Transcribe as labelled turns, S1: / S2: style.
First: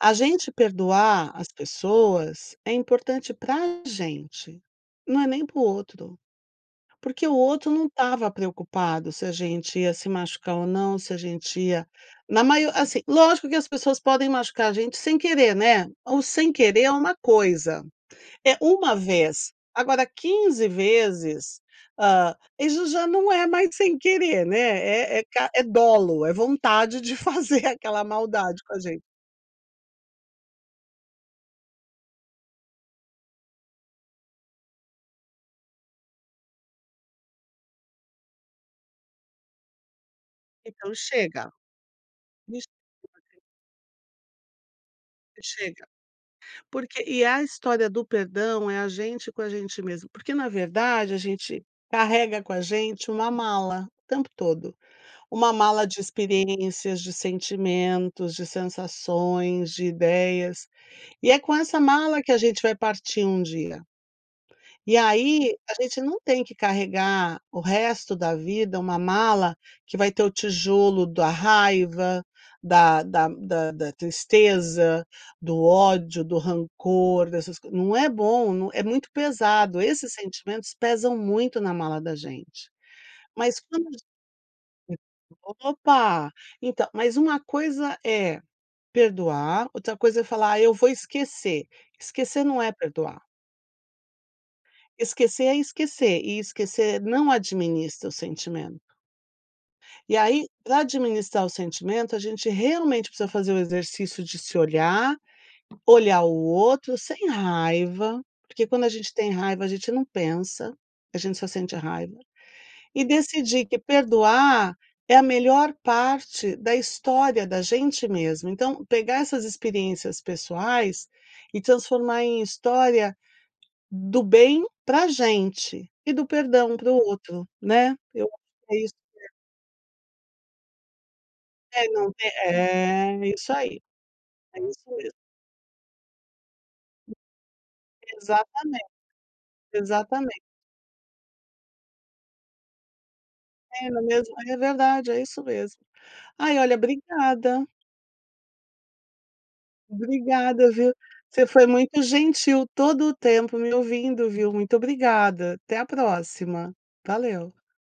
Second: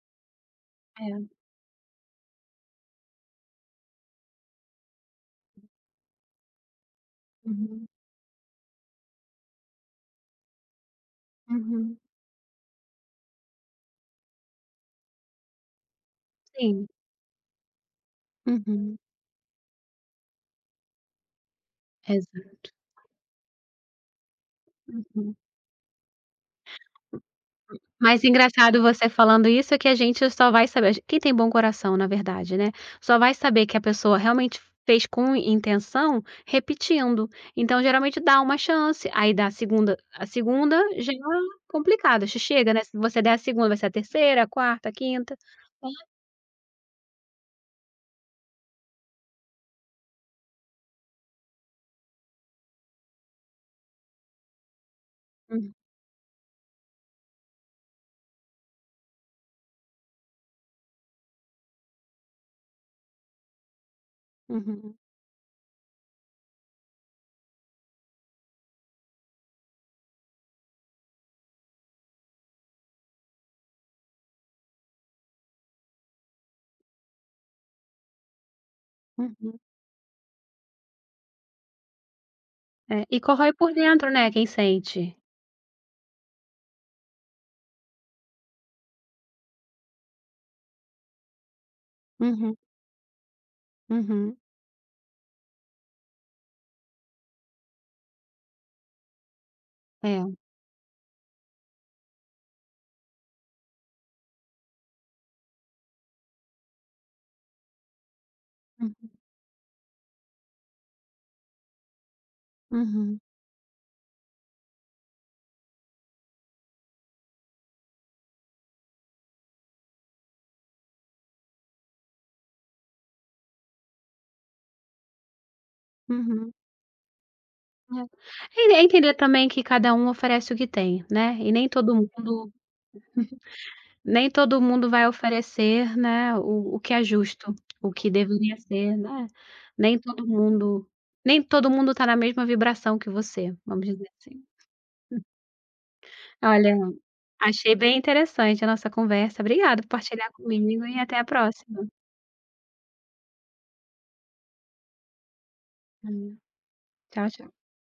S1: A gente perdoar,
S2: É.
S1: as pessoas é importante para gente. Não é nem para o outro, porque o outro não
S2: Uhum.
S1: tava preocupado se a gente ia se machucar ou não, se a gente ia
S2: Uhum.
S1: na mai assim lógico que as pessoas podem machucar a gente sem querer, né. O sem querer
S2: Sim.
S1: é uma coisa, é uma
S2: Uhum.
S1: vez, agora quinze vezes, ah,
S2: Exato.
S1: isso já não é mais sem querer, né? É
S2: Uhum.
S1: é dolo, é
S2: Hum,
S1: vontade de fazer aquela
S2: mas
S1: maldade com a
S2: engraçado
S1: gente.
S2: você falando isso, é que a gente só vai saber quem tem bom coração na verdade, né. Só vai saber que a pessoa realmente fez com intenção, repetindo. Então geralmente dá uma chance, aí dá a 2ª, a 2ª
S1: Então
S2: já
S1: chega.
S2: complicada,
S1: Vixe.
S2: chega né, se você der a
S1: [unintelligible]
S2: 2ª vai ser a 3ª, 4ª, 5ª,
S1: E chega.
S2: né.
S1: Porque e a história do perdão é a gente com a gente mesmo, porque na verdade a gente carrega com a gente uma mala. O tempo todo. Uma
S2: Hum.
S1: mala de experiências, de sentimentos, de sensações, de ideias, e é com essa mala que a gente vai partir um dia.
S2: Uhum.
S1: E aí, a gente não tem que carregar o resto da vida uma mala que vai ter o tijolo da raiva, da da da da tristeza, do ódio, do rancor, dessas não é bom, é muito
S2: Uhum.
S1: pesado, esses sentimentos pesam muito na mala da gente.
S2: É, e corra ai
S1: Mas
S2: por
S1: quando [unintelligible]
S2: dentro, né, quem sente?
S1: Opa. Então, mas uma coisa é perdoar, outra coisa é falar eu vou esquecer, esquecer
S2: Uhum.
S1: não é perdoar.
S2: Uhum.
S1: Esquecer é esquecer, e esquecer não administra o sentimento. E
S2: É.
S1: aí, para administrar o sentimento a gente realmente precisa fazer o exercício de se olhar, olhar o outro sem raiva. Porque quando a
S2: Uhum.
S1: gente tem raiva, a gente não pensa, a gente só sente raiva, e
S2: Uhum.
S1: decidir que perdoar é a melhor parte da história da gente mesmo. Então, pegar essas experiências pessoais, e transformar em história do bem pra gente, e do
S2: Uhum.
S1: perdão para o outro, né. Eu acho
S2: É
S1: que
S2: é é
S1: é isso
S2: entender
S1: mesmo.
S2: também que cada um oferece o que tem, né, e nem
S1: É
S2: todo mundo,
S1: não é é isso aí.
S2: nem
S1: É
S2: todo
S1: isso
S2: mundo vai
S1: mesmo.
S2: oferecer, né. O o que é justo, o que deveria
S1: Exatamente.
S2: ser, né, nem todo
S1: Exatamente.
S2: mundo nem todo mundo está na mesma vibração que você, vamos
S1: É na
S2: dizer
S1: mesma
S2: assim.
S1: é verdade, é isso mesmo. Ai
S2: Olha,
S1: olha obrigada.
S2: achei bem interessante a nossa conversa, obrigada por partilhar
S1: Obrigada
S2: comigo
S1: viu,
S2: e até a
S1: você foi
S2: próxima.
S1: muito gentil todo o tempo me ouvindo, viu, muito obrigada, até à
S2: Valeu.
S1: próxima,
S2: Tchau tchau.
S1: valeu.